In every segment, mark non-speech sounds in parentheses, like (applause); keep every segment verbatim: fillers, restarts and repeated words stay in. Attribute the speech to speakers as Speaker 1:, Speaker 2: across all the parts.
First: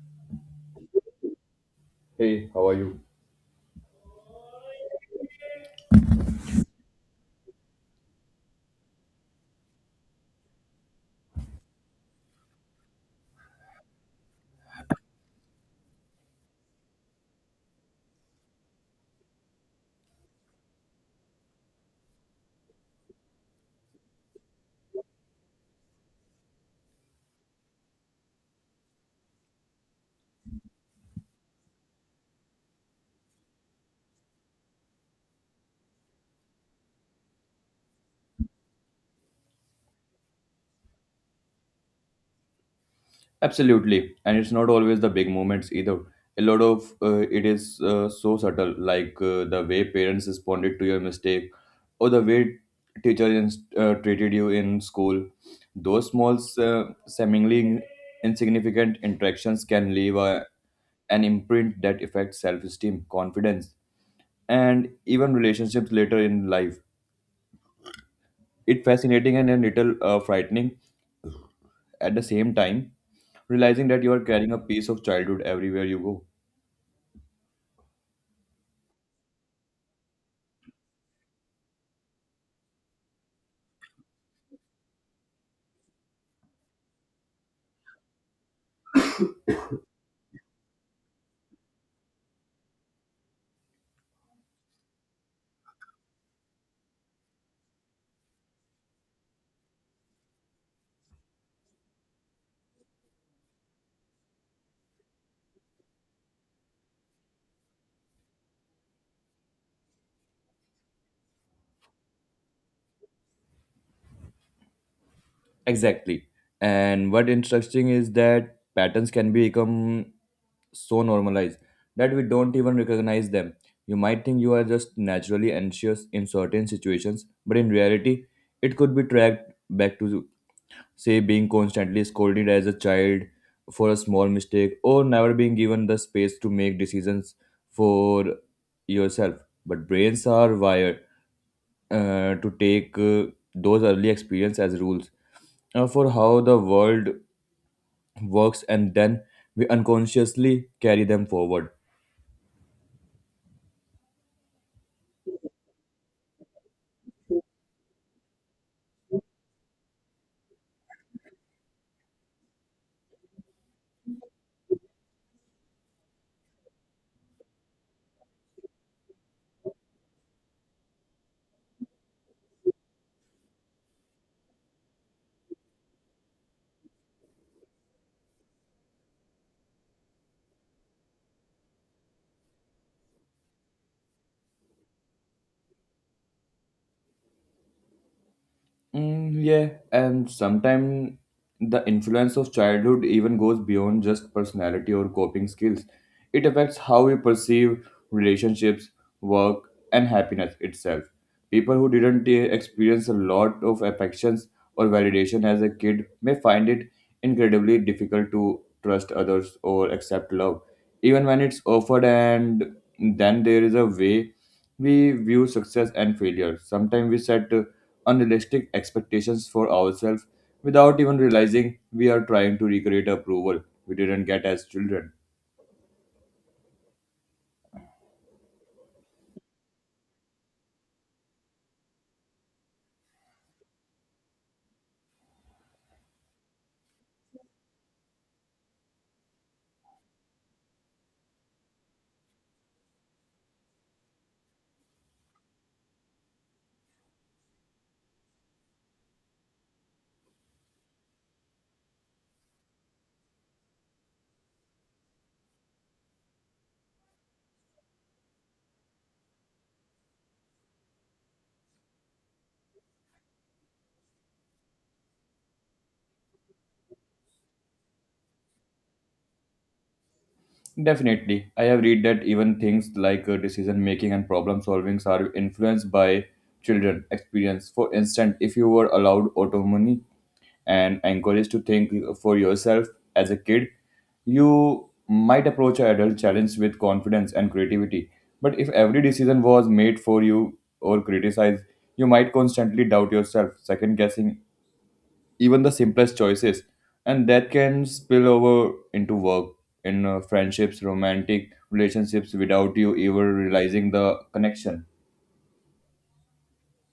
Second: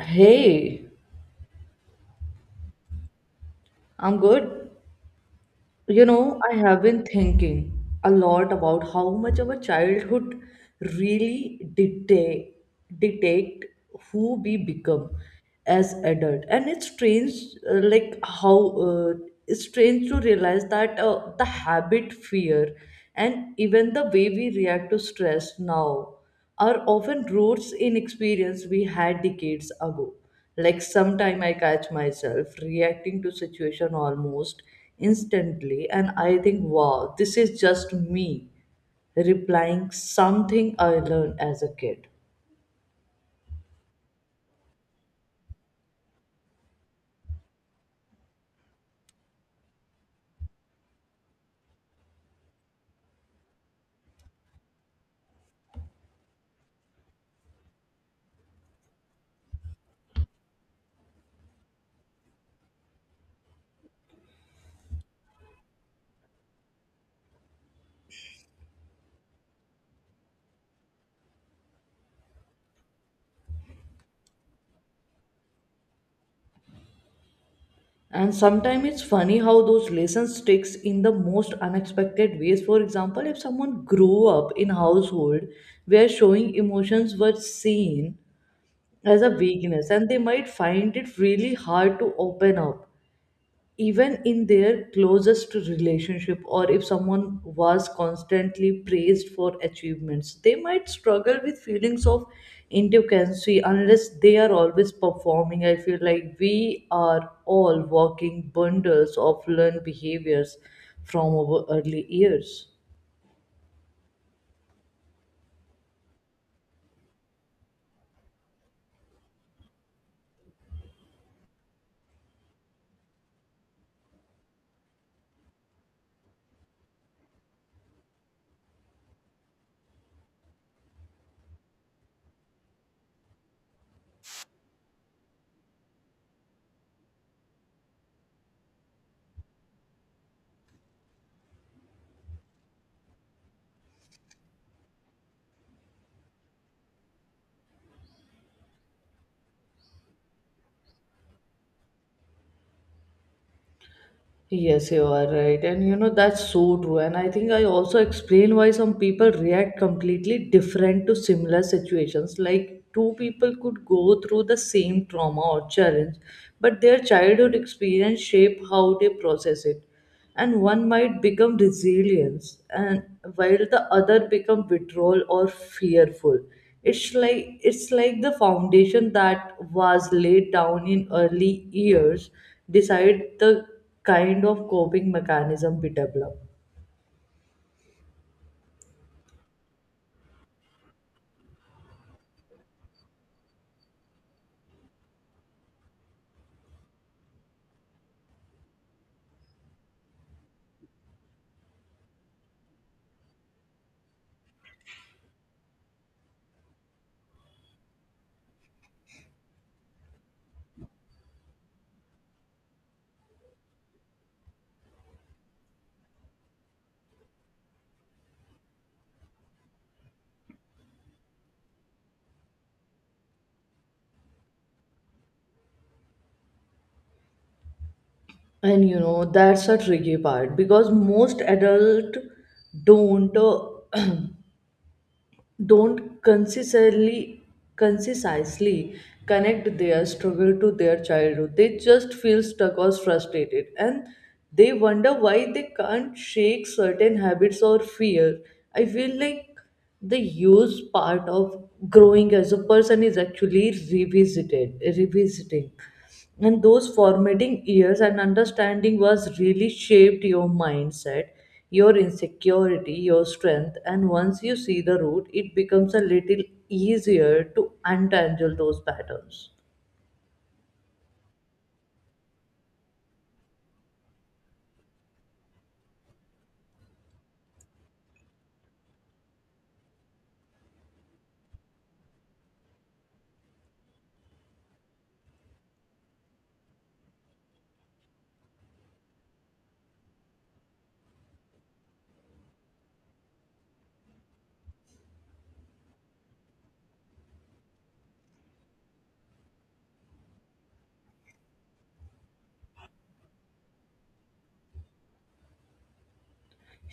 Speaker 1: Hey,
Speaker 2: Hey, how are you?
Speaker 1: I'm good. You know, I have been thinking a lot about how much our childhood really dictate dictate who we become as adult. And it's strange, uh, like how uh, it's strange to realize that uh, the habit, fear, and even the way we react to stress now are often roots in experience we had decades ago. Like sometime I catch myself reacting to situation almost instantly and I think, wow, this is just me replying something I learned as a kid.
Speaker 2: Absolutely. And it's not always the big moments either. A lot of uh, it is uh, so subtle, like uh, the way parents responded to your mistake or the way teacher ins- uh, treated you in school. Those small, uh, seemingly insignificant interactions can leave a, an imprint that affects self esteem, confidence, and even relationships later in life. It's fascinating and a little uh, frightening at the same time, realizing that you are carrying a piece of childhood everywhere you go.
Speaker 1: And sometimes it's funny how those lessons sticks in the most unexpected ways. For example, if someone grew up in household where showing emotions were seen as a weakness, and they might find it really hard to open up even in their closest relationship, or if someone was constantly praised for achievements, they might struggle with feelings of inadequacy unless they are always performing. I feel like we are all walking bundles of learned behaviors from our early years.
Speaker 2: Exactly. And what interesting is that patterns can become so normalized that we don't even recognize them. You might think you are just naturally anxious in certain situations, but in reality, it could be tracked back to, say, being constantly scolded as a child for a small mistake or never being given the space to make decisions for yourself. But brains are wired uh, to take uh, those early experience as rules uh, for how the world works, and then we unconsciously carry them forward.
Speaker 1: Yes, you are right. And you know, that's so true. And I think I also explain why some people react completely different to similar situations. Like two people could go through the same trauma or challenge, but their childhood experience shape how they process it, and one might become resilience and while the other become withdrawal or fearful. It's like it's like the foundation that was laid down in early years decide the kind of coping mechanism we develop.
Speaker 2: Mm, yeah, and sometimes the influence of childhood even goes beyond just personality or coping skills. It affects how we perceive relationships, work, and happiness itself. People who didn't eh, experience a lot of affections or validation as a kid may find it incredibly difficult to trust others or accept love, even when it's offered. And then there is a way we view success and failure. Sometimes we set uh, unrealistic expectations for ourselves without even realizing we are trying to recreate approval we didn't get as children.
Speaker 1: And you know, that's a tricky part because most adult don't. uh, don't consistently concisely connect their struggle to their childhood. They just feel stuck or frustrated and they wonder why they can't shake certain habits or fear. I feel like the use part of growing as a person is actually revisited revisiting and those formative years and understanding was really shaped your mindset, your insecurity, your strength, and once you see the root it becomes a little easier to untangle those patterns.
Speaker 2: Definitely. I have read that even things like uh, decision making and problem solving are influenced by children experience. For instance, if you were allowed autonomy and encouraged to think for yourself as a kid, you might approach an adult challenge with confidence and creativity. But if every decision was made for you or criticized, you might constantly doubt yourself, second guessing even the simplest choices. And that can spill over into work, in uh, friendships, romantic relationships without you ever realizing the connection.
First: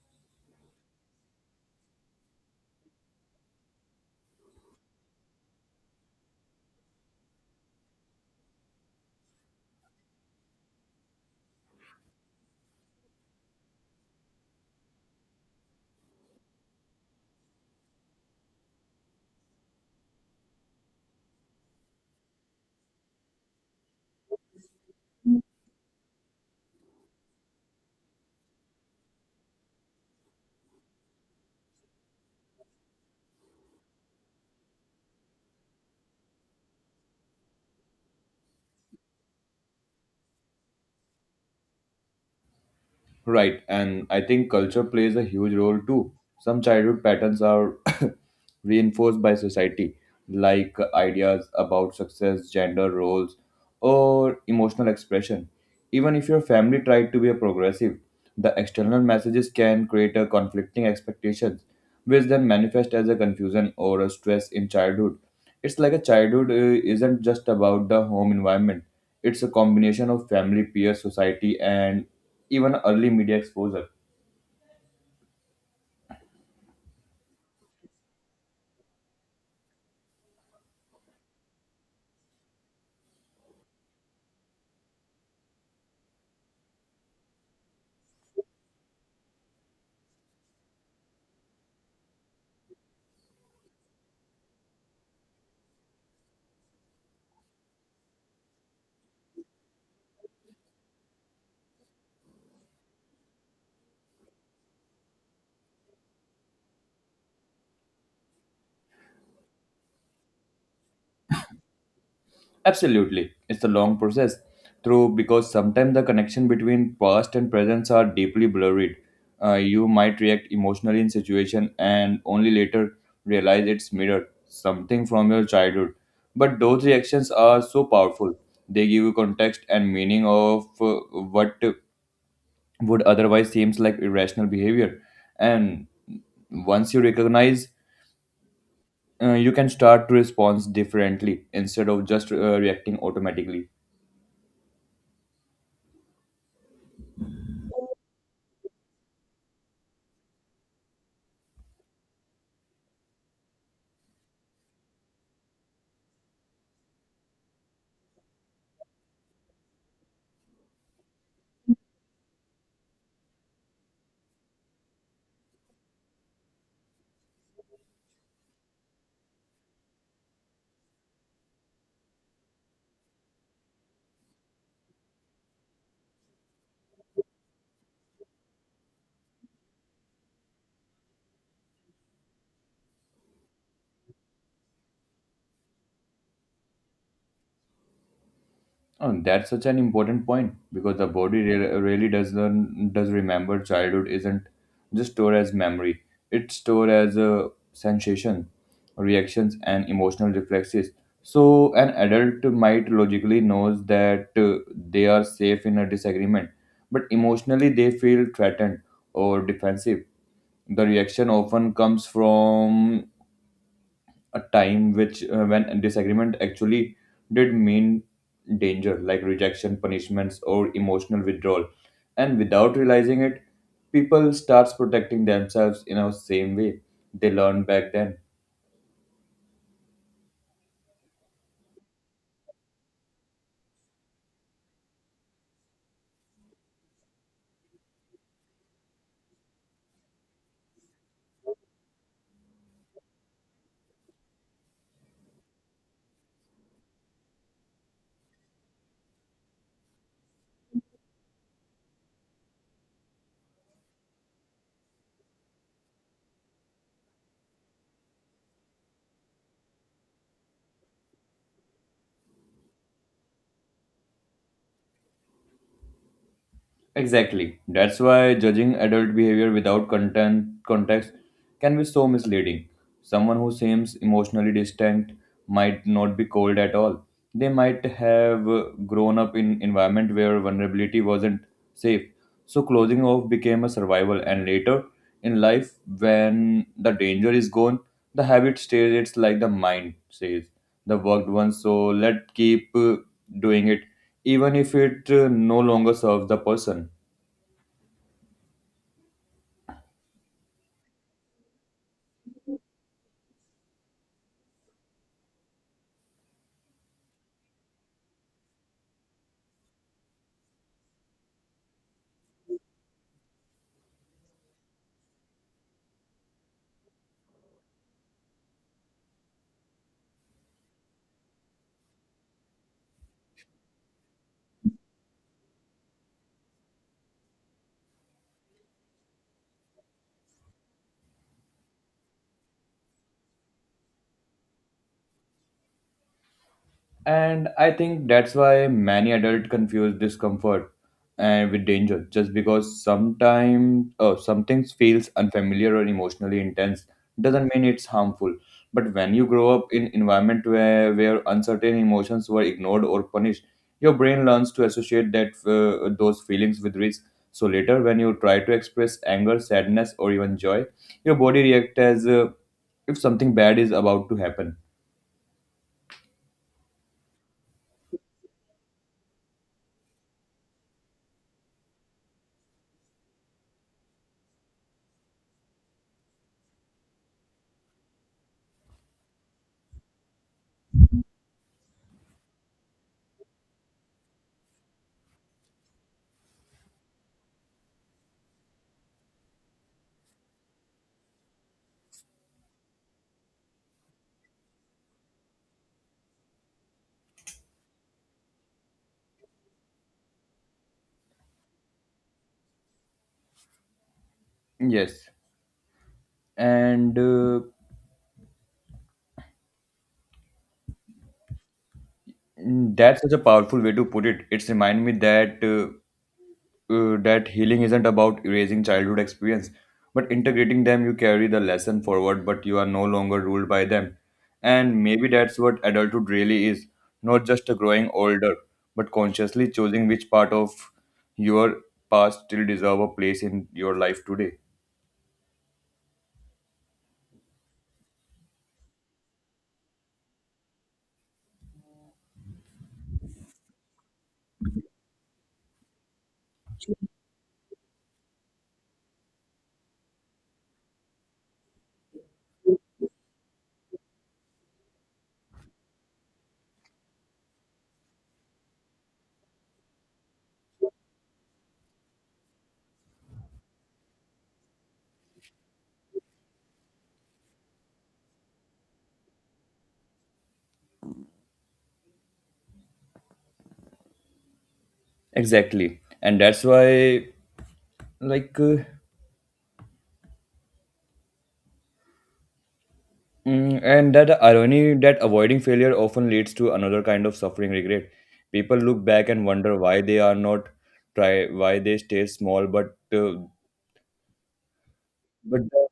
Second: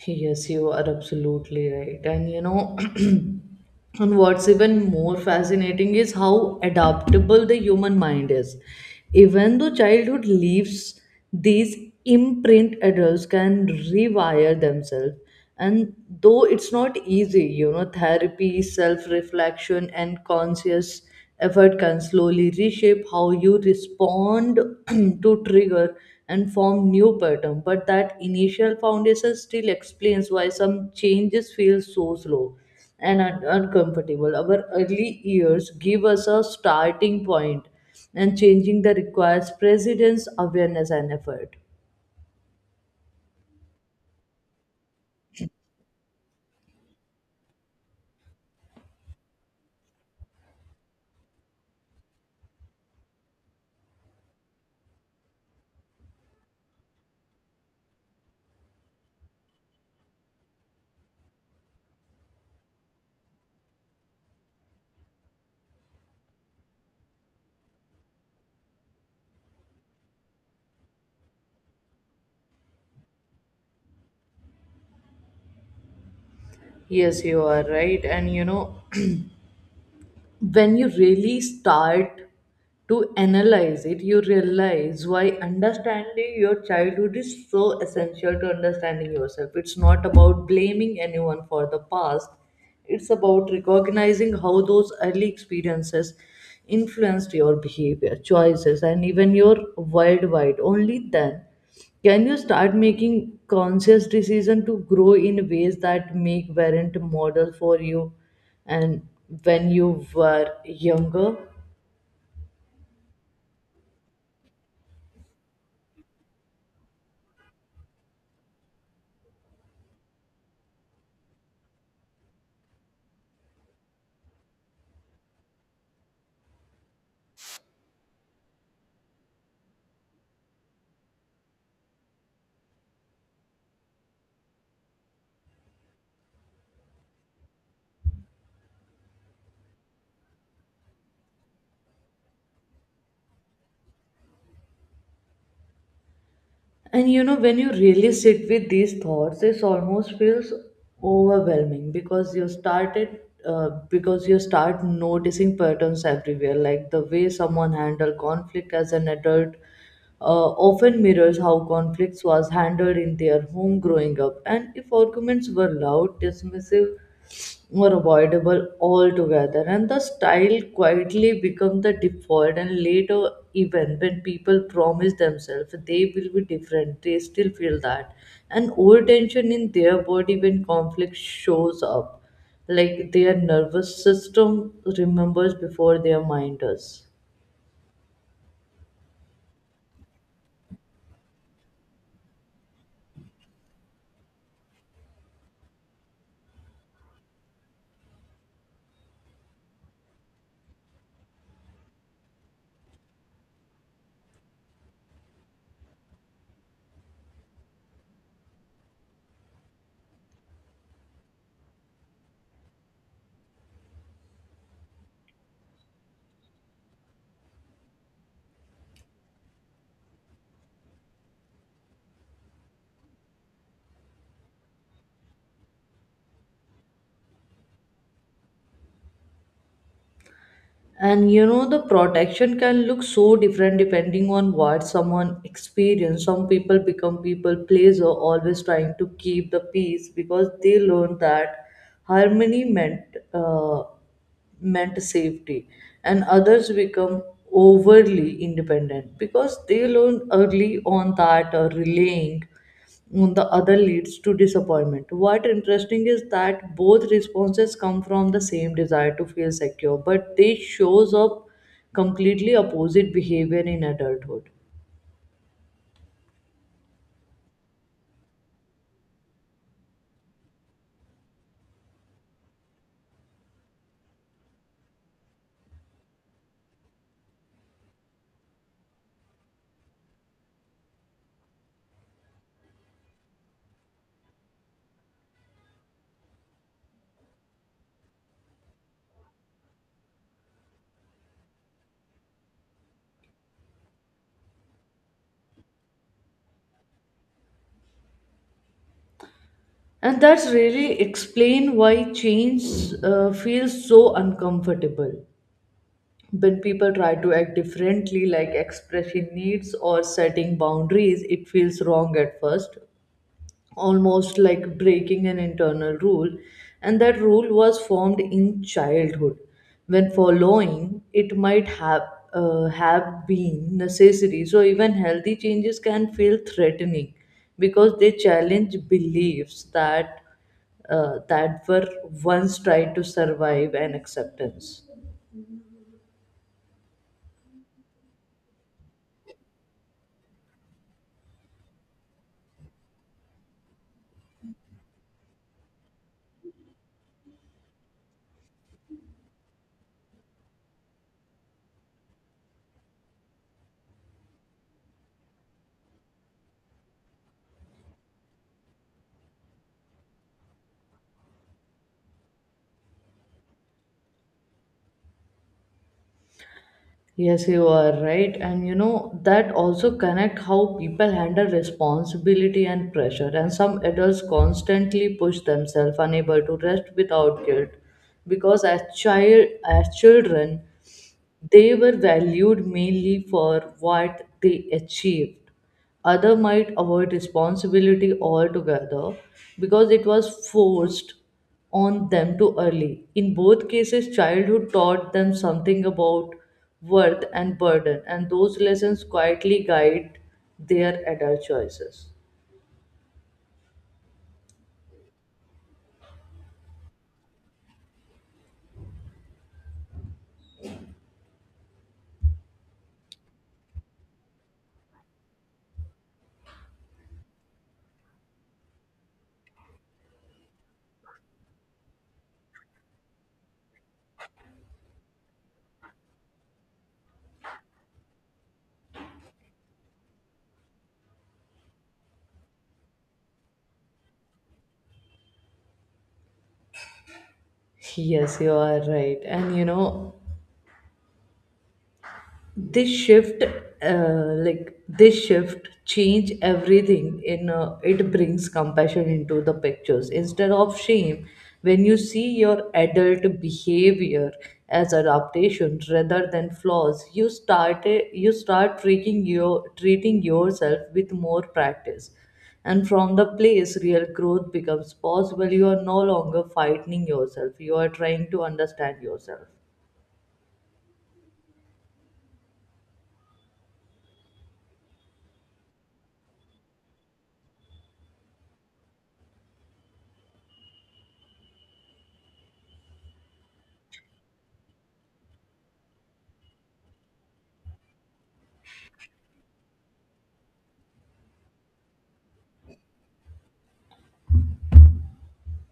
Speaker 1: Yes, you are absolutely right. And you know, (clears throat) and what's even more fascinating is how adaptable the human mind is. Even though childhood leaves, these imprint adults can rewire themselves. And though it's not easy, you know, therapy, self reflection and conscious effort can slowly reshape how you respond (clears throat) to trigger and form new pattern. But that initial foundation still explains why some changes feel so slow and un- uncomfortable. Our early years give us a starting point, and changing the requires precedence awareness and effort.
Speaker 2: Right, and I think culture plays a huge role too. Some childhood patterns are (coughs) reinforced by society, like ideas about success, gender roles, or emotional expression. Even if your family tried to be a progressive, the external messages can create a conflicting expectations, which then manifest as a confusion or a stress in childhood. It's like a childhood uh, isn't just about the home environment; it's a combination of family, peer society, and even early media exposure.
Speaker 1: Yes, you are right. And you know, when you really start to analyze it, you realize why understanding your childhood is so essential to understanding yourself. It's not about blaming anyone for the past, it's about recognizing how those early experiences influenced your behavior, choices, and even your worldwide. Only then can you start making conscious decision to grow in ways that make parent model for you and when you were younger.
Speaker 2: Absolutely, it's a long process. Through because sometimes the connection between past and present are deeply blurred. Uh, you might react emotionally in situation and only later realize it's mirrored something from your childhood. But those reactions are so powerful. They give you context and meaning of uh, what would otherwise seems like irrational behavior. And once you recognize, uh, you can start to respond differently instead of just uh, reacting automatically.
Speaker 1: And you know, when you really sit with these thoughts, it almost feels overwhelming because you started uh, because you start noticing patterns everywhere, like the way someone handled conflict as an adult uh, often mirrors how conflicts was handled in their home growing up. And if arguments were loud, dismissive, or avoidable altogether, and the style quietly become the default, and later even when people promise themselves they will be different, they still feel that and old tension in their body when conflict shows up, like their nervous system remembers before their mind does.
Speaker 2: Oh, that's such an important point because the body re- really does learn, does remember. Childhood isn't just stored as memory; it's stored as a sensation, reactions, and emotional reflexes. So an adult might logically knows that uh, they are safe in a disagreement, but emotionally they feel threatened or defensive. The reaction often comes from a time which uh, when disagreement actually did mean danger like rejection punishments or emotional withdrawal and without realizing it people starts protecting themselves in a same way they learned back then
Speaker 1: And you know, the protection can look so different depending on what someone experienced. Some people become people pleaser, always trying to keep the peace because they learned that harmony meant uh, meant safety, and others become overly independent because they learned early on that uh, relaying on the other leads to disappointment. What interesting is that both responses come from the same desire to feel secure, but they shows up completely opposite behavior in adulthood.
Speaker 2: Exactly. That's why judging adult behavior without content context can be so misleading. Someone who seems emotionally distant might not be cold at all. They might have uh, grown up in environment where vulnerability wasn't safe. So closing off became a survival, and later in life, when the danger is gone, the habit stays. It's like the mind says the worked once, so let keep uh, doing it, even if it uh, no longer serves the person.
Speaker 1: And that's really explain why change uh, feels so uncomfortable. When people try to act differently, like expressing needs or setting boundaries, it feels wrong at first, almost like breaking an internal rule, and that rule was formed in childhood when following it might have uh, have been necessary. So even healthy changes can feel threatening because they challenge beliefs that uh, that were once tried to survive and acceptance.
Speaker 2: And I think that's why many adults confuse discomfort and with danger. Just because sometimes oh, something feels unfamiliar or emotionally intense doesn't mean it's harmful. But when you grow up in environment where, where uncertain emotions were ignored or punished, your brain learns to associate that, uh, those feelings with risk. So later, when you try to express anger, sadness, or even joy, your body reacts as uh, if something bad is about to happen.
Speaker 1: Yes, you are right. And you know, that also connect how people handle responsibility and pressure. And some adults constantly push themselves, unable to rest without guilt. Because as child as children, they were valued mainly for what they achieved. Other might avoid responsibility altogether because it was forced on them too early. In both cases, childhood taught them something about worth and burden, and those lessons quietly guide their adult choices.
Speaker 2: Yes. and uh, mm, that's such a powerful way to put it it's remind me that uh, uh, that healing isn't about erasing childhood experience, but integrating them. You carry the lesson forward, but you are no longer ruled by them. And maybe that's what adulthood really is: not just a growing older, but consciously choosing which part of your past still deserve a place in your life today.
Speaker 1: Yes, you are right. And you know, this shift uh, like this shift change everything in, uh, it brings compassion into the pictures instead of shame. When you see your adult behavior as adaptation rather than flaws, you start uh, you start treating your treating yourself with more practice, and from the place real growth becomes possible. You are no longer fighting yourself, you are trying to understand yourself.
Speaker 2: Exactly, and that's why, like uh, Mm, and that irony, that avoiding failure often leads to another kind of suffering, regret. People look back and wonder why they are not try, why they stay small, but uh, but the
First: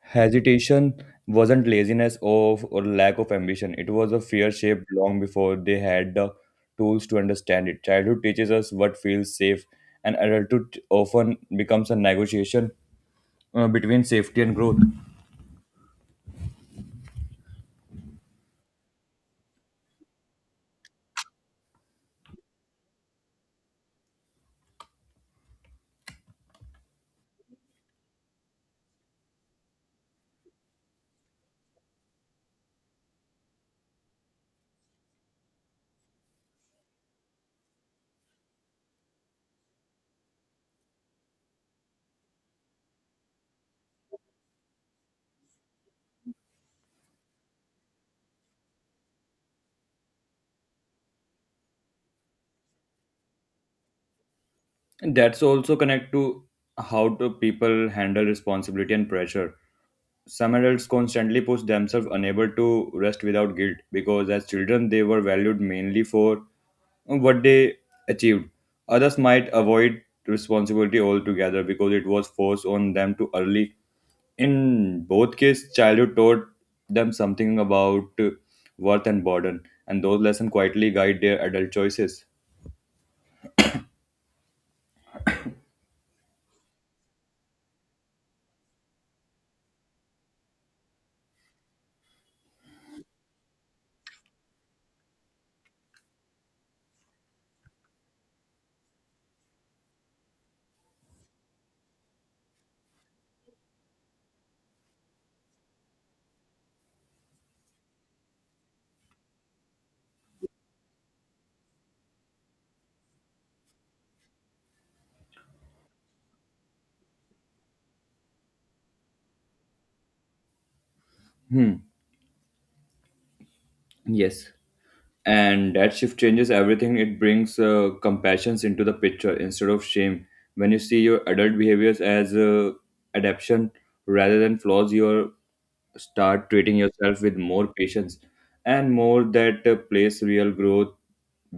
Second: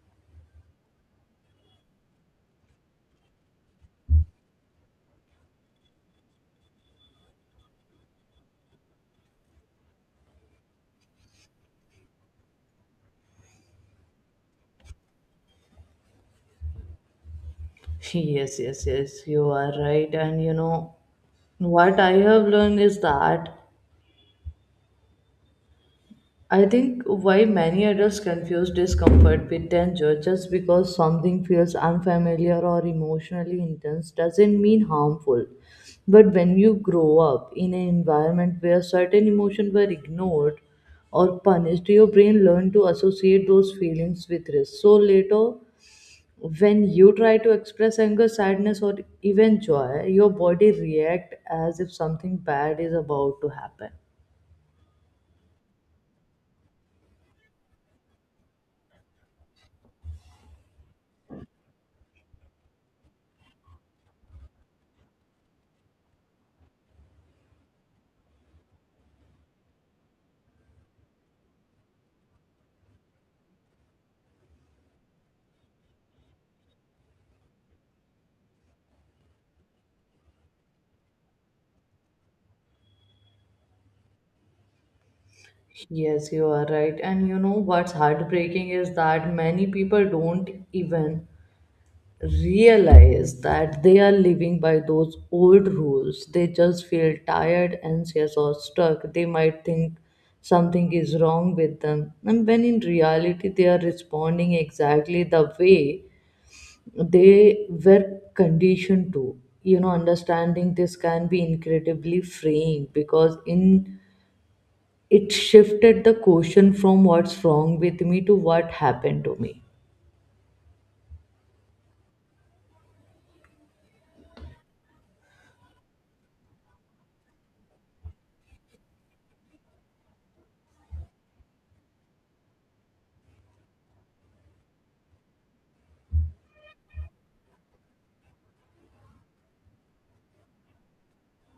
Speaker 2: hesitation wasn't laziness of or lack of ambition. It was a fear shaped long before they had the tools to understand it. Childhood teaches us what feels safe, and adulthood often becomes a negotiation uh, between safety and growth.
Speaker 1: Yes, yes, yes, you are right. And you know, what I have learned is that I think why many adults confuse discomfort with danger. Just because something feels unfamiliar or emotionally intense doesn't mean harmful. But when you grow up in an environment where certain emotions were ignored or punished, your brain learned to associate those feelings with risk. So later, when you try to express anger, sadness, or even joy, your body react as if something bad is about to happen.
Speaker 2: That's also connect to how do people handle responsibility and pressure. Some adults constantly push themselves, unable to rest without guilt, because as children they were valued mainly for what they achieved. Others might avoid responsibility altogether because it was forced on them too early. In both cases, childhood taught them something about uh, worth and burden, and those lessons quietly guide their adult choices.
Speaker 1: Yes, you are right. And you know, what's heartbreaking is that many people don't even realize that they are living by those old rules. They just feel tired, anxious or stuck. They might think something is wrong with them, and when in reality they are responding exactly the way they were conditioned to. You know, understanding this can be incredibly freeing because in it shifted the question from what's wrong with me to what happened to me.
Speaker 2: Hmm. Yes. And that shift changes everything. It brings uh, compassions into the picture instead of shame. When you see your adult behaviors as uh, adaption rather than flaws, you start treating yourself with more patience, and more that uh, place real growth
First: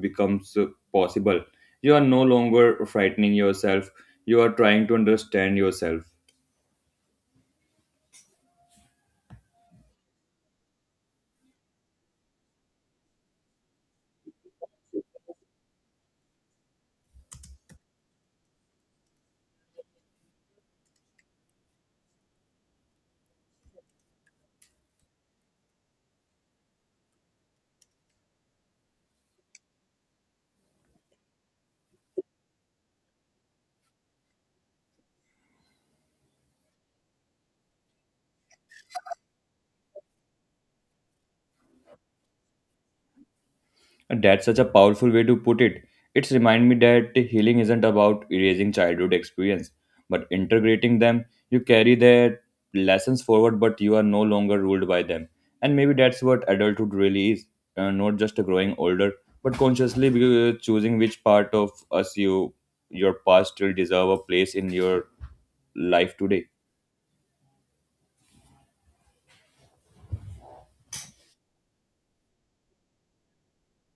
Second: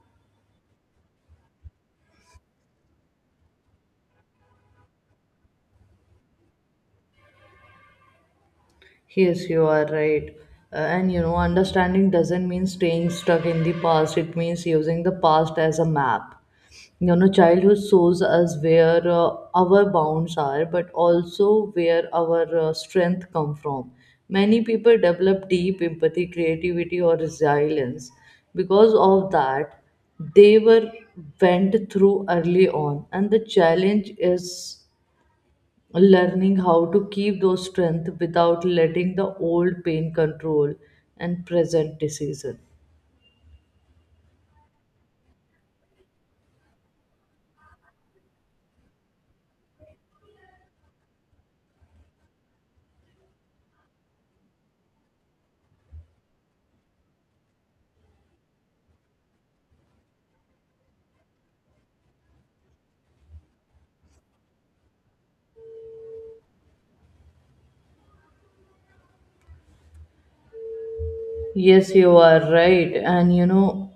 Speaker 2: becomes uh, possible. You are no longer frightening yourself, you are trying to understand yourself.
Speaker 1: Yes, you are right. Uh, and you know, understanding doesn't mean staying stuck in the past, it means using the past as a map. You know, childhood shows us where uh, our bounds are, but also where our uh, strength come from. Many people develop deep empathy, creativity, or resilience because of that they were went through early on. And the challenge is learning how to keep those strength without letting the old pain control and present decision.
Speaker 2: That's such a powerful way to put it. It's remind me that healing isn't about erasing childhood experience, but integrating them. You carry their lessons forward, but you are no longer ruled by them. And maybe that's what adulthood really is, uh, not just growing older, but consciously uh, choosing which part of us you your past still deserve a place in your life today.
Speaker 1: Yes, you are right. And you know,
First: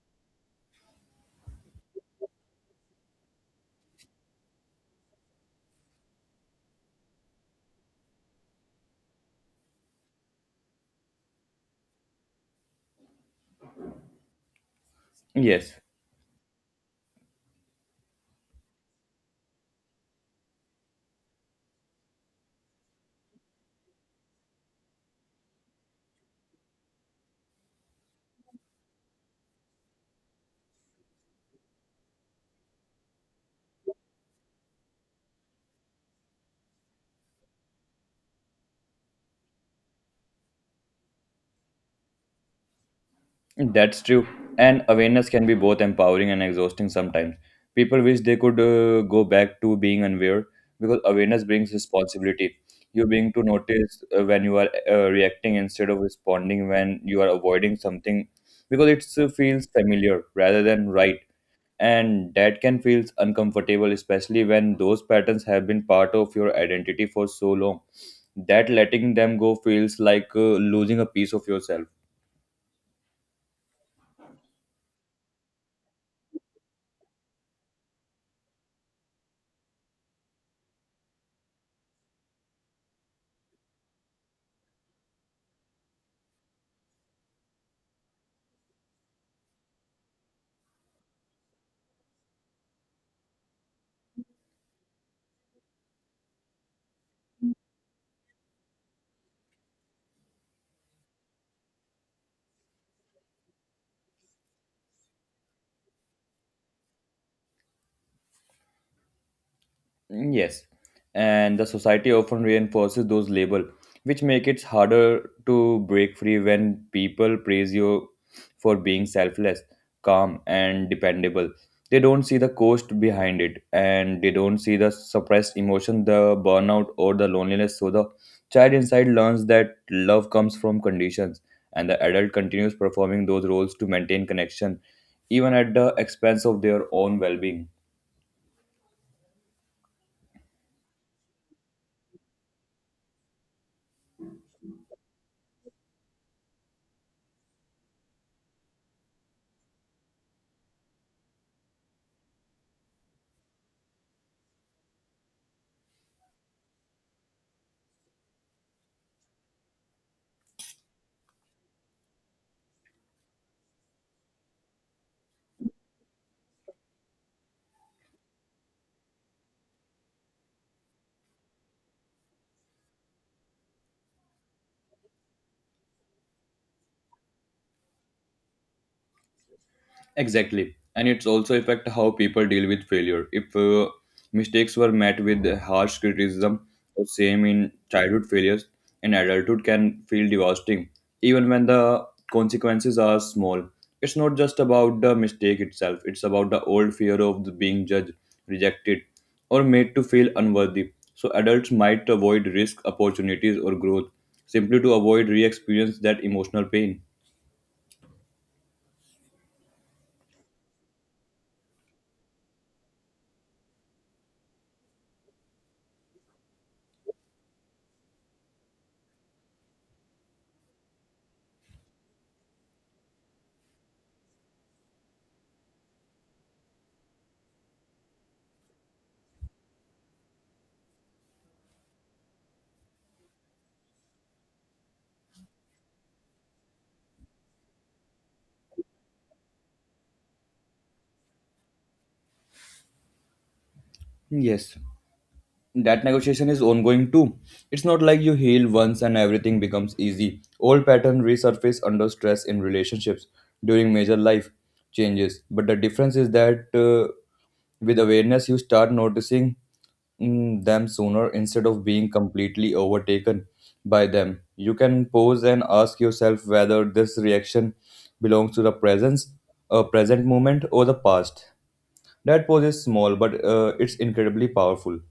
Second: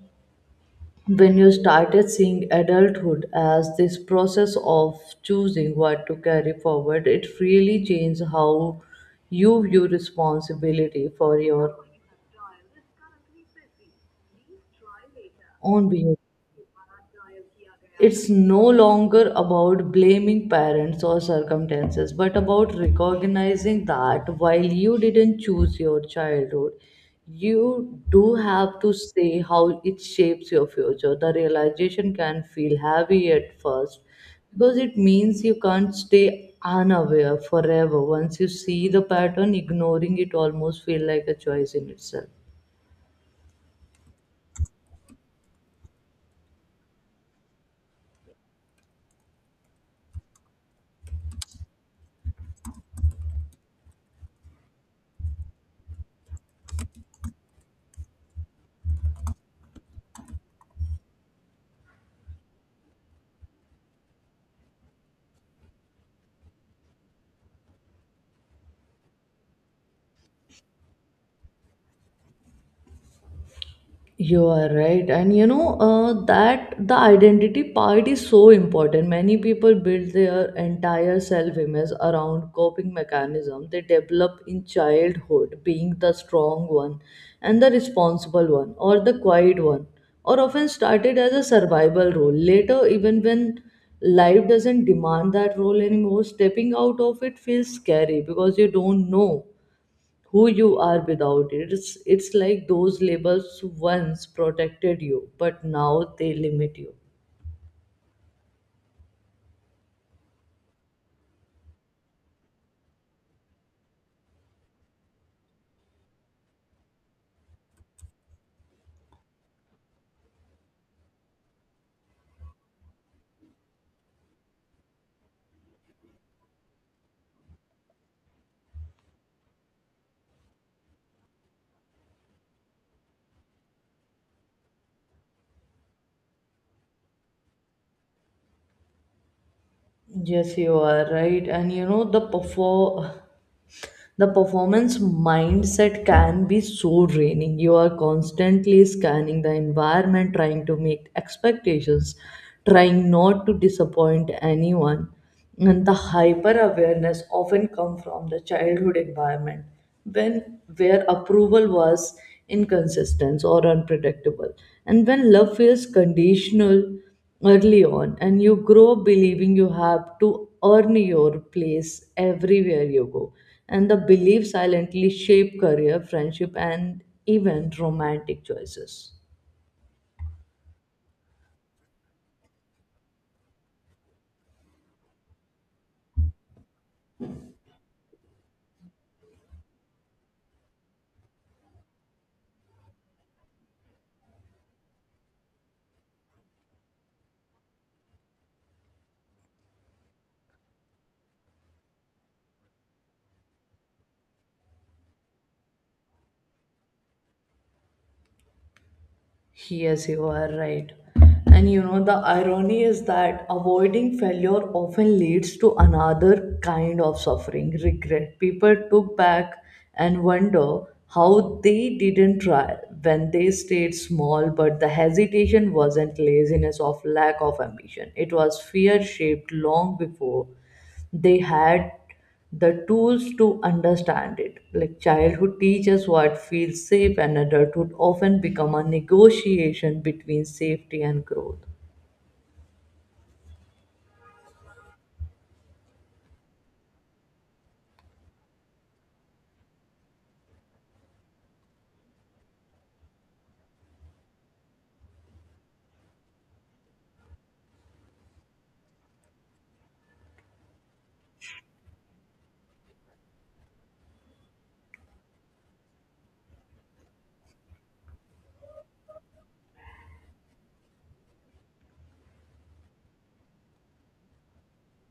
Speaker 1: when you started seeing adulthood as this process of choosing what to carry forward, it really changed how you view responsibility for your
Speaker 2: Yes.
Speaker 1: own behavior. It's no longer about blaming parents or circumstances, but about recognizing that while you didn't choose your childhood, you do have to say how it shapes your future. The realization can feel heavy at first because it means you can't stay unaware forever. Once you see the pattern, ignoring it almost feels like a choice in itself.
Speaker 2: That's true. And awareness can be both empowering and exhausting sometimes. People wish they could uh, go back to being unaware, because awareness brings responsibility. You being to notice uh, when you are uh, reacting instead of responding, when you are avoiding something because it uh, feels familiar rather than right. And that can feel uncomfortable, especially when those patterns have been part of your identity for so long. That letting them go feels like uh, losing a piece of yourself.
Speaker 1: You are right, and you know, uh, that the identity part is so important. Many people build their entire self-image around coping mechanism they develop in childhood, being the strong one, and the responsible one, or the quiet one, or often started as a survival role. Later, even when life doesn't demand that role anymore, stepping out of it feels scary because you don't know who you are without it. It's, it's like those labels once protected you, but now they limit you.
Speaker 2: Mm, yes, and the society often reinforces those labels, which make it harder to break free when people praise you for being selfless, calm, and dependable. They don't see the cost behind it, and they don't see the suppressed emotion, the burnout, or the loneliness. So the child inside learns that love comes from conditions, and the adult continues performing those roles to maintain connection, even at the expense of their own well-being.
Speaker 1: Yes, you are right. And you know, the perform. the performance mindset can be so draining. You are constantly scanning the environment, trying to meet expectations, trying not to disappoint anyone, and the hyper awareness often come from the childhood environment when where approval was inconsistent or unpredictable. And when love feels conditional early on, and you grow believing you have to earn your place everywhere you go, and the belief silently shape career, friendship, and even romantic choices.
Speaker 2: Exactly. And it's also affect how people deal with failure. If uh, mistakes were met with harsh criticism or same in childhood failures, in adulthood can feel devastating, even when the consequences are small. It's not just about the mistake itself, it's about the old fear of the being judged, rejected, or made to feel unworthy. So adults might avoid risk, opportunities, or growth simply to avoid re experience that emotional pain.
Speaker 1: Yes, you are right. And you know, the irony is that avoiding failure often leads to another kind of suffering, regret. People took back and wonder how they didn't try when they stayed small, but the hesitation wasn't laziness of lack of ambition. It was fear shaped long before they had the tools to understand it. Like childhood teaches what feels safe, and adulthood often become a negotiation between safety and growth.
Speaker 2: Yes. That negotiation is ongoing too. It's not like you heal once and everything becomes easy. Old patterns resurface under stress in relationships during major life changes. But the difference is that, uh, with awareness, you start noticing mm, them sooner instead of being completely overtaken by them. You can pause and ask yourself whether this reaction belongs to the presence, uh, present moment, or the past. That pause is small, but uh, it's incredibly powerful.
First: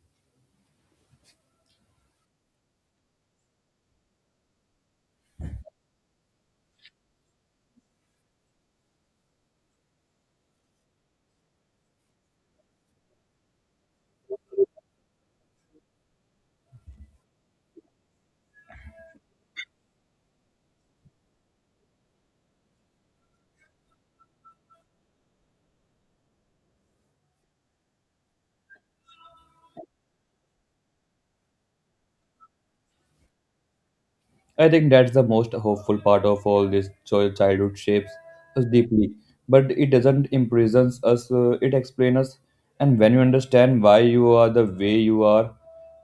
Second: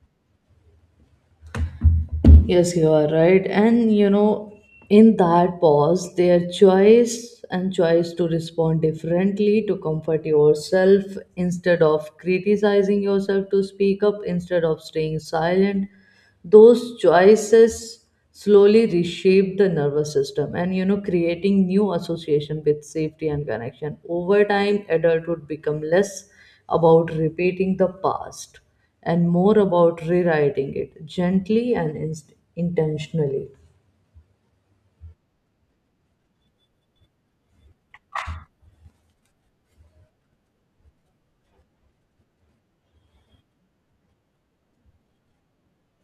Speaker 1: Yes, you are right. And you know, in that pause, their choice and choice to respond differently, to comfort yourself instead of criticizing yourself, to speak up instead of staying silent, those choices slowly reshape the nervous system. And you know, creating new association with safety and connection over time, adulthood become less about repeating the past and more about rewriting it gently and inst- intentionally.
Speaker 2: I think that's the most hopeful part of all this. So childhood shapes us deeply, but it doesn't imprison us, uh, it explains us. And when you understand why you are the way you are,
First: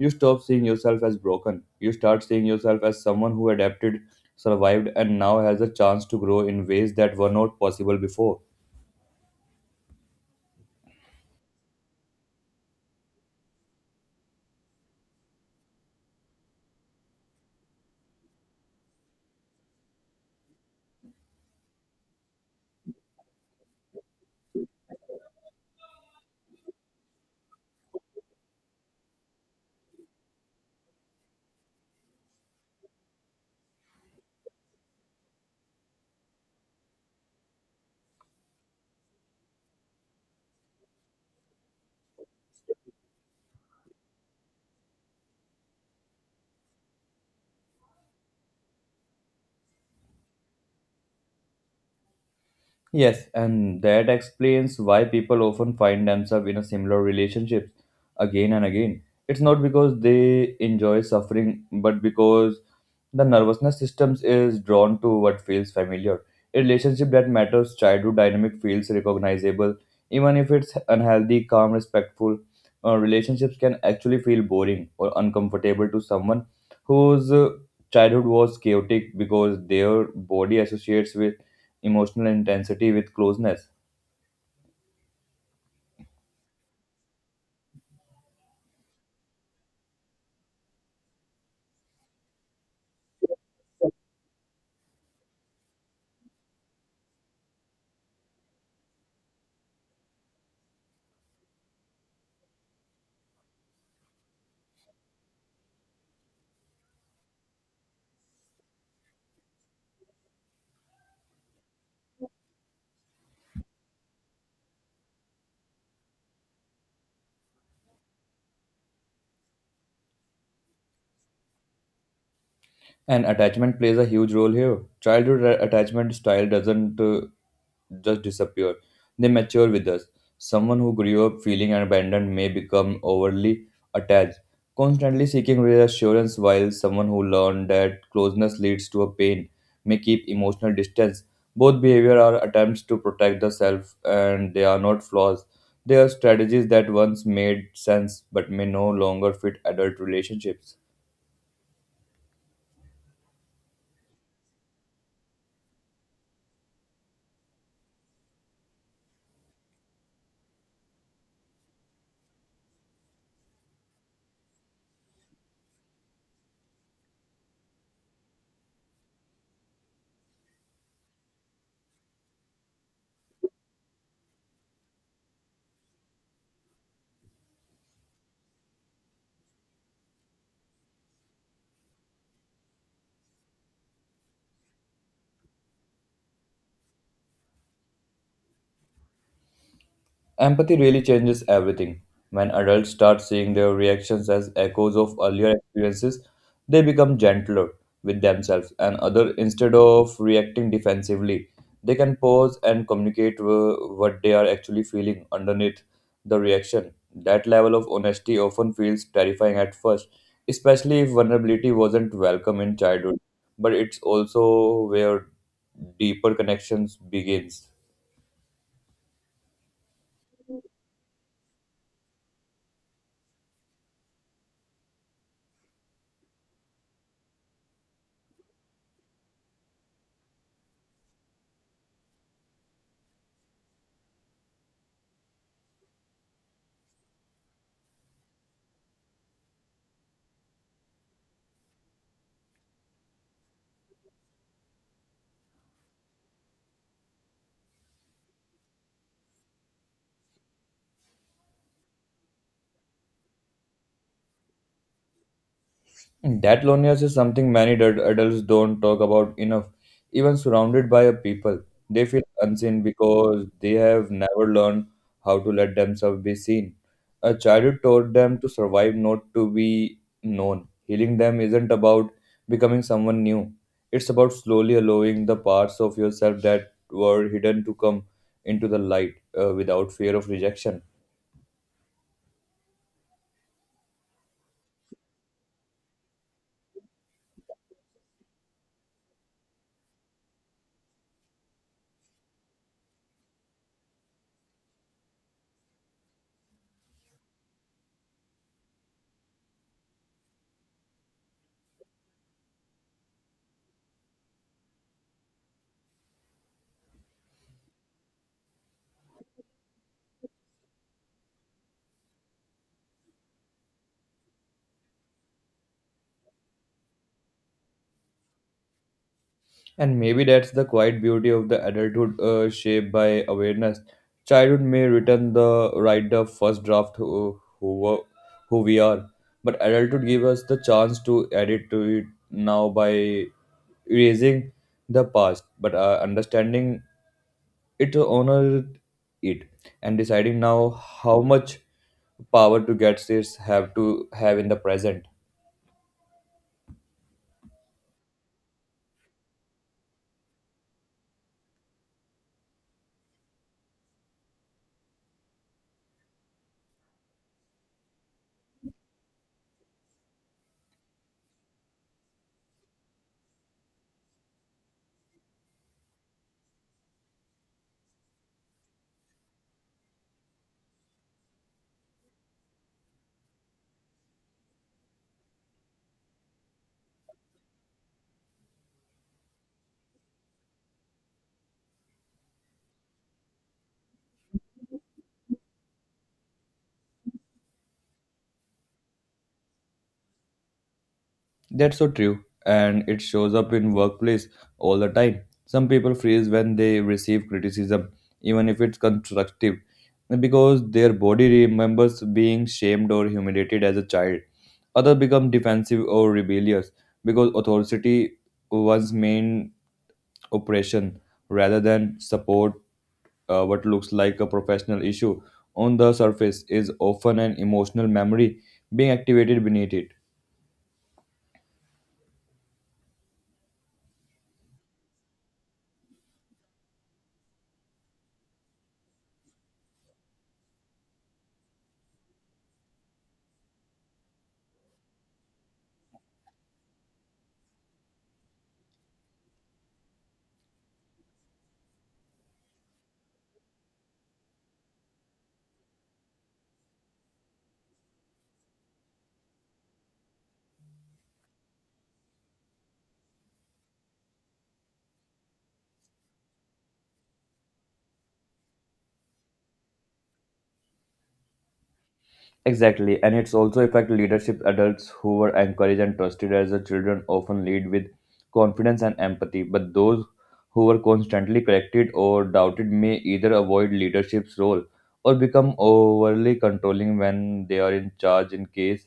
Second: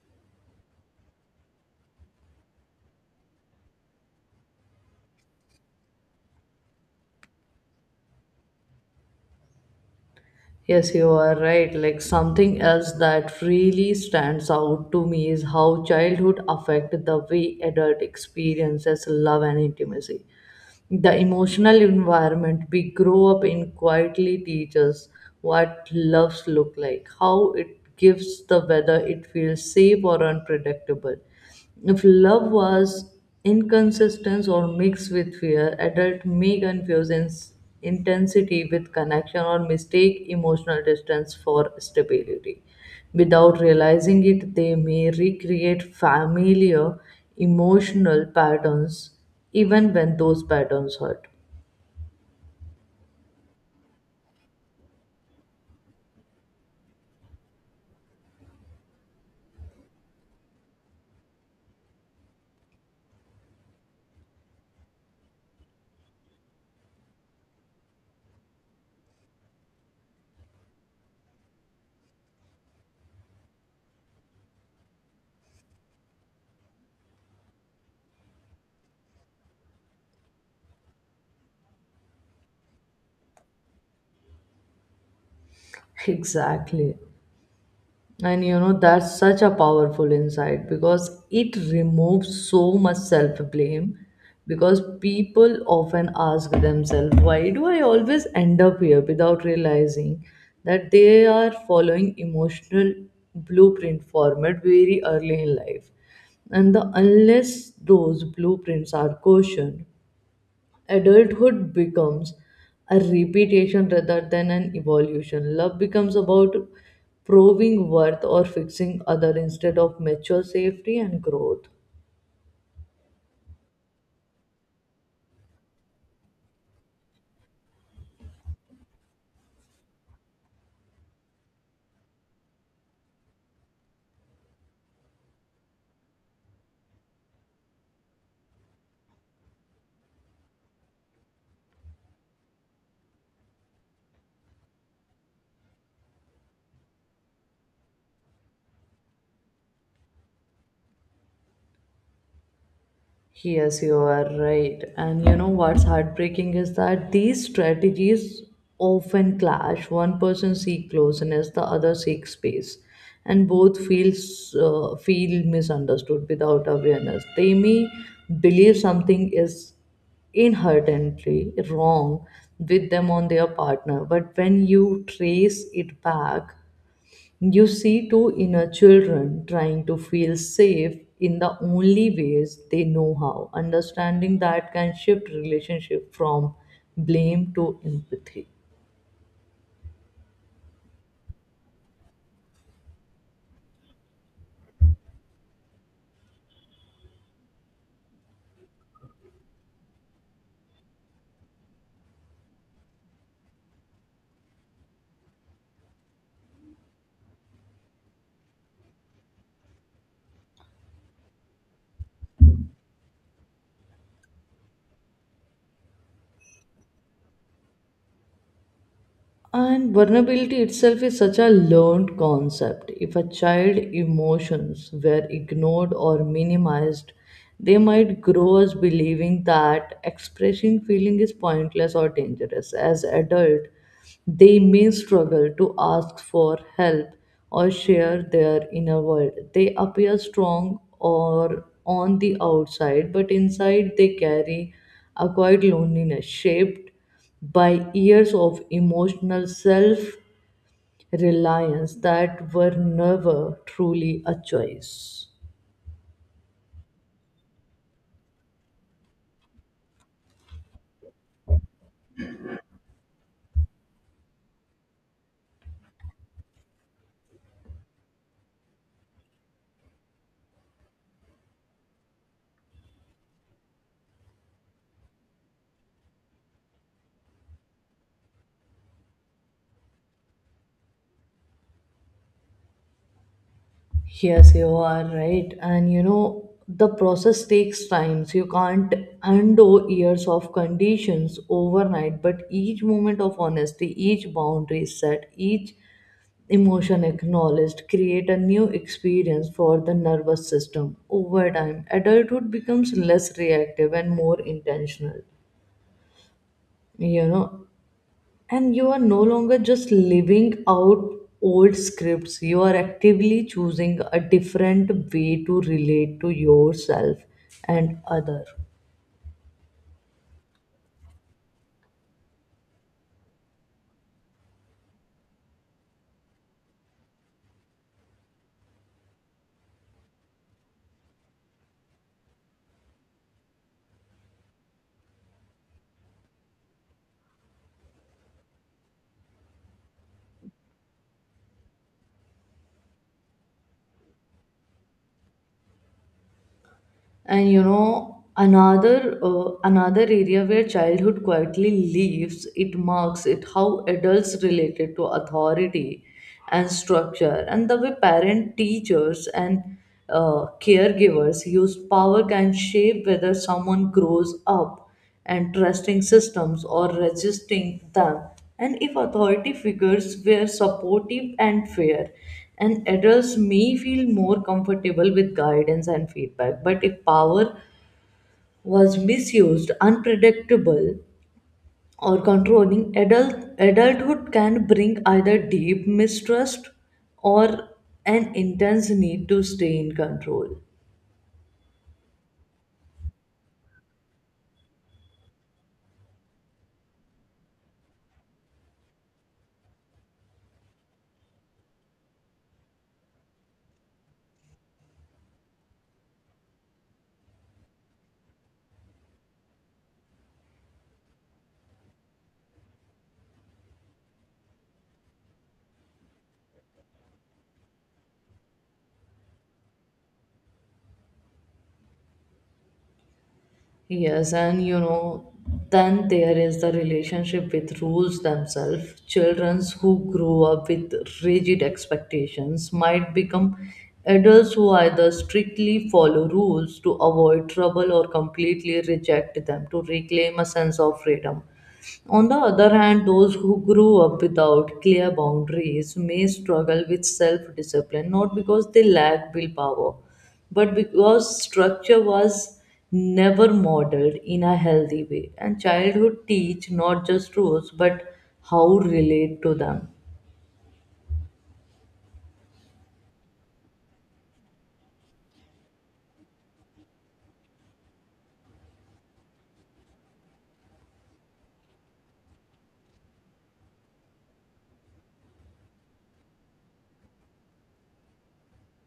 Speaker 2: you stop seeing yourself as broken. You start seeing yourself as someone who adapted, survived, and now has a chance to grow in ways that were not possible before.
Speaker 1: Yes, you are right. Like something else that really stands out to me is how childhood affected the way adult experiences love and intimacy. The emotional environment we grow up in quietly teaches what loves look like, how it gives the whether it feels safe or unpredictable. If love was inconsistent or mixed with fear, adult may confuse ins- intensity with connection or mistake emotional distance for stability. Without realizing it, they may recreate familiar emotional patterns even when those patterns hurt.
Speaker 2: Yes, and that explains why people often find themselves in a similar relationship again and again. It's not because they enjoy suffering, but because the nervousness systems is drawn to what feels familiar. A relationship that matters, childhood dynamic feels recognizable, even if it's unhealthy, calm, respectful. Uh, relationships can actually feel boring or uncomfortable to someone whose uh, childhood was chaotic because their body associates with emotional intensity with closeness.
Speaker 1: (laughs) Exactly. And you know, that's such a powerful insight because it removes so much self blame. Because people often ask themselves, why do I always end up here without realizing that they are following emotional blueprint format very early in life? And the, unless those blueprints are cautioned, adulthood becomes a repetition rather than an evolution. Love becomes about proving worth or fixing other instead of mature safety and growth.
Speaker 2: And attachment plays a huge role here. Childhood a- attachment style doesn't uh, just disappear, they mature with us. Someone who grew up feeling abandoned may become overly attached, constantly seeking reassurance, while someone who learned that closeness leads to a pain may keep emotional distance. Both behavior are attempts to protect the self, and they are not flaws. They are strategies that once made sense but may no longer fit adult relationships.
Speaker 1: Yes, you are right. And you know what's heartbreaking is that these strategies often clash. One person seeks closeness, the other seeks space, and both feels uh, feel misunderstood without awareness. They may believe something is inherently wrong with them on their partner, but when you trace it back you see two inner children trying to feel safe in the only ways they know how. Understanding that can shift relationship from blame to empathy.
Speaker 2: Empathy really changes everything. When adults start seeing their reactions as echoes of earlier experiences, they become gentler with themselves and other instead of reacting defensively. They can pause and communicate wh- what they are actually feeling underneath the reaction. That level of honesty often feels terrifying at first, especially if vulnerability wasn't welcome in childhood, but it's also where deeper connections begins.
Speaker 1: And vulnerability itself is such a learned concept. If a child emotions were ignored or minimized, they might grow as believing that expressing feeling is pointless or dangerous. As adult, they may struggle to ask for help or share their inner world. They appear strong or on the outside, but inside they carry a quiet loneliness shaped by years of emotional self reliance that were never truly a choice.
Speaker 2: And that loneliness is something many ad- adults don't talk about enough. Even surrounded by a people, they feel unseen because they have never learned how to let themselves be seen. A childhood taught them to survive, not to be known. Healing them isn't about becoming someone new. It's about slowly allowing the parts of yourself that were hidden to come into the light uh, without fear of rejection.
Speaker 1: Yes, you are right. And you know, the process takes time. So you can't undo years of conditions overnight, but each moment of honesty, each boundary set, each emotion acknowledged create a new experience for the nervous system over time adulthood becomes less reactive and more intentional, you know. And you are no longer just living out old scripts, you are actively choosing a different way to relate to yourself and other.
Speaker 2: And maybe that's the quiet beauty of the adulthood uh, shaped by awareness. Childhood may return the write the first draft who, who, were- who we are, but adulthood gives us the chance to edit to it now by erasing the past, but uh, understanding it, to honor it, and deciding now how much power to get this have to have in the present.
Speaker 1: And you know, another uh, another area where childhood quietly leaves it marks it how adults related to authority and structure and the way parent teachers and uh, caregivers use power can shape whether someone grows up and trusting systems or resisting them, and if authority figures were supportive and fair, and adults may feel more comfortable with guidance and feedback. But if power was misused, unpredictable, or controlling, adult, adulthood can bring either deep mistrust or an intense need to stay in control.
Speaker 2: That's so true, and it shows up in workplace all the time. Some people freeze when they receive criticism, even if it's constructive, because their body remembers being shamed or humiliated as a child. Others become defensive or rebellious because authority was main oppression rather than support. Uh, what looks like a professional issue on the surface is often an emotional memory being activated beneath it.
Speaker 1: Yes, and you know, then there is the relationship with rules themselves. Children who grow up with rigid expectations might become adults who either strictly follow rules to avoid trouble or completely reject them to reclaim a sense of freedom. On the other hand, those who grew up without clear boundaries may struggle with self discipline not because they lack willpower, but because structure was never modeled in a healthy way and childhood teach not just rules but how relate to them.
Speaker 2: Exactly, and it's also affect leadership. Adults who were encouraged and trusted as a children often lead with confidence and empathy, but those who were constantly corrected or doubted may either avoid leadership's role or become overly controlling when they are in charge. In case,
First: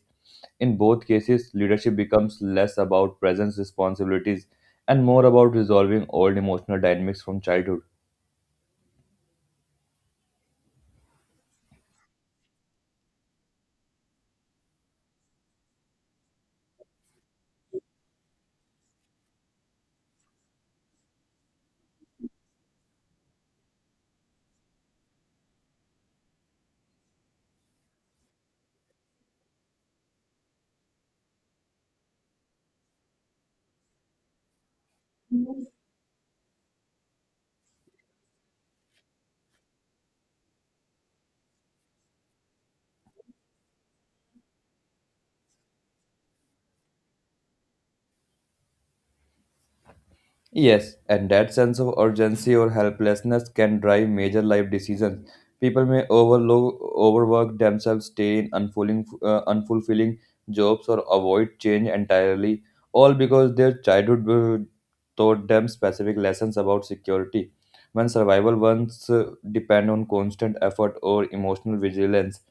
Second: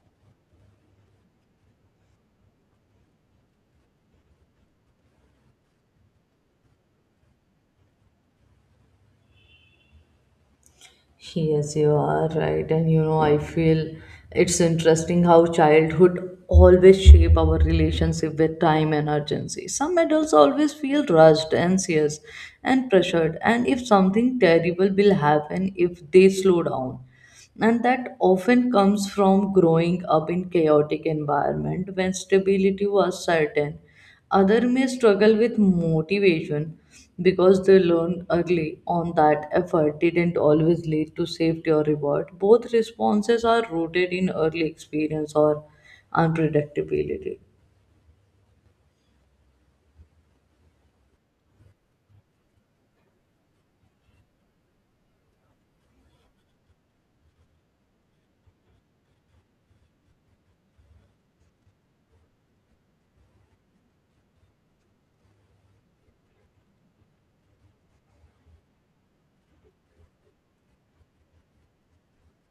Speaker 2: In both cases, leadership becomes less about presence responsibilities and more about resolving old emotional dynamics from childhood.
Speaker 1: Yes, you are right. And you know, I feel it's interesting how childhood always shape our relationship with time and urgency. Some adults always feel rushed, anxious, and pressured, and if something terrible will happen if they slow down. And that often comes from growing up in chaotic environment when stability was certain other may struggle with motivation because they learned early on that effort didn't always lead to safety or reward both responses are rooted in early experience or unpredictability
Speaker 2: Yes, and that sense of urgency or helplessness can drive major life decisions. People may overlook, overwork themselves, stay in unfulfilling, uh, unfulfilling jobs, or avoid change entirely, all because their childhood uh, taught them specific lessons about security. When survival once uh, depend on constant effort or emotional vigilance,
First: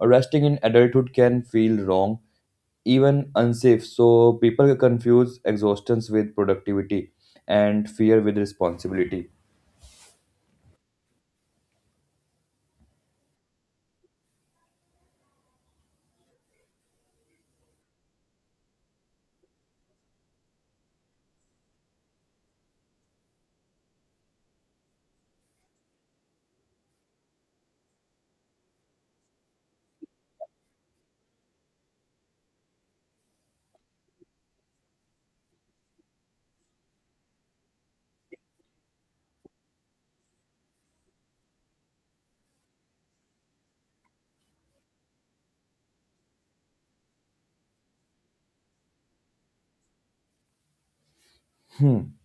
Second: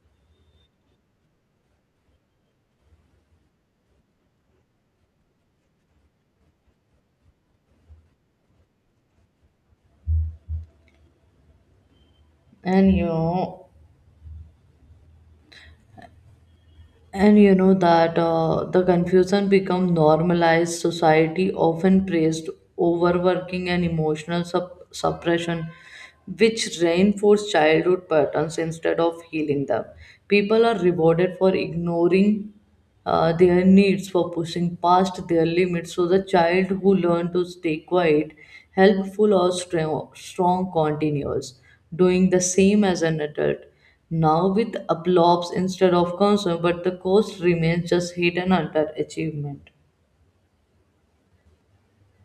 Speaker 2: resting in adulthood can feel wrong even unsafe. So people confuse exhaustions with productivity and fear with responsibility.
Speaker 1: and you know. And you know that uh, the confusion become normalized. Society often praised overworking and emotional sup- suppression, which reinforce childhood patterns instead of healing them. People are rewarded for ignoring uh, their needs for pushing past their limits. So, the child who learns to stay quiet, helpful, or strong, strong continues doing the same as an adult. Now, with applause instead of concern, but the cost remains just hidden under achievement.
Speaker 2: Hmm.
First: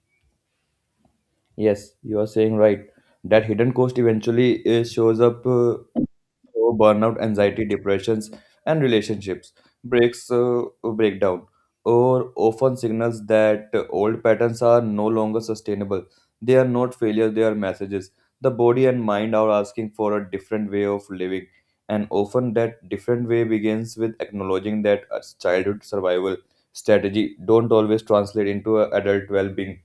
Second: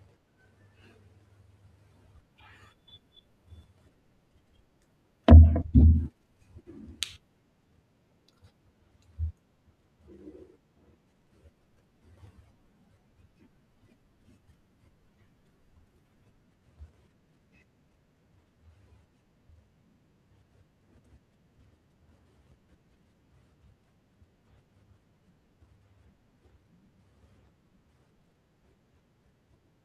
Speaker 2: Yes, you are saying right. That hidden cost eventually uh, shows up uh, through burnout, anxiety, depressions, and relationships breaks uh, breakdown, or often signals that uh, old patterns are no longer sustainable. They are not failures; they are messages. The body and mind are asking for a different way of living, and often that different way begins with acknowledging that a childhood survival strategy don't always translate into a adult well-being.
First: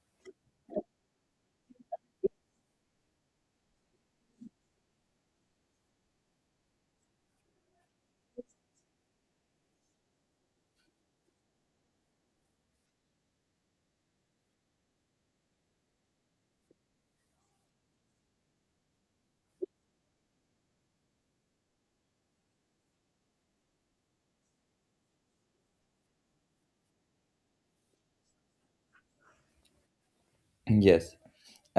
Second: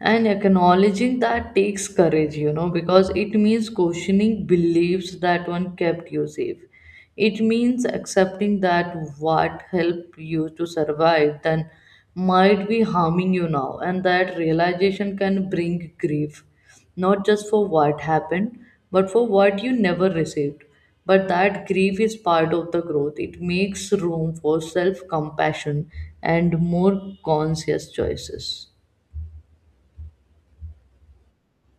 Speaker 1: And acknowledging that takes courage, you know, because it means questioning beliefs that one kept you safe it means accepting that what helped you to survive then might be harming you now and that realization can bring grief not just for what happened but for what you never received but that grief is part of the growth it makes room for self compassion and more conscious choices.
Speaker 2: (clears throat) Yes.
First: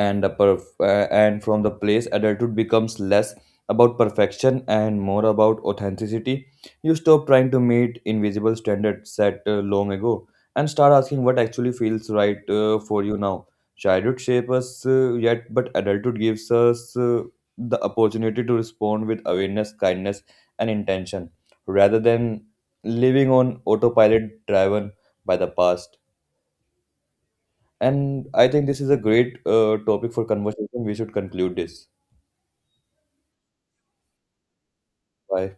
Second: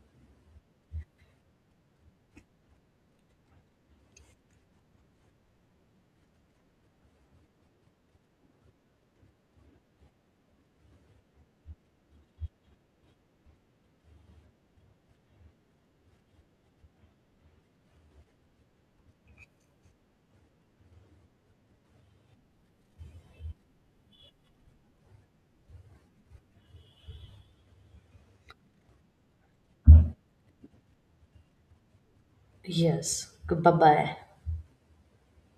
Speaker 2: And a perf- uh, and from the place adulthood becomes less about perfection and more about authenticity. You stop trying to meet invisible standards set uh, long ago and start asking what actually feels right uh, for you now. Childhood shapes us uh, yet but adulthood gives us uh, the opportunity to respond with awareness kindness and intention rather than living on autopilot driven by the past. And I think this is a great uh, topic for conversation. We should conclude this.
Speaker 1: Yes. Bye bye.
Speaker 2: Bye.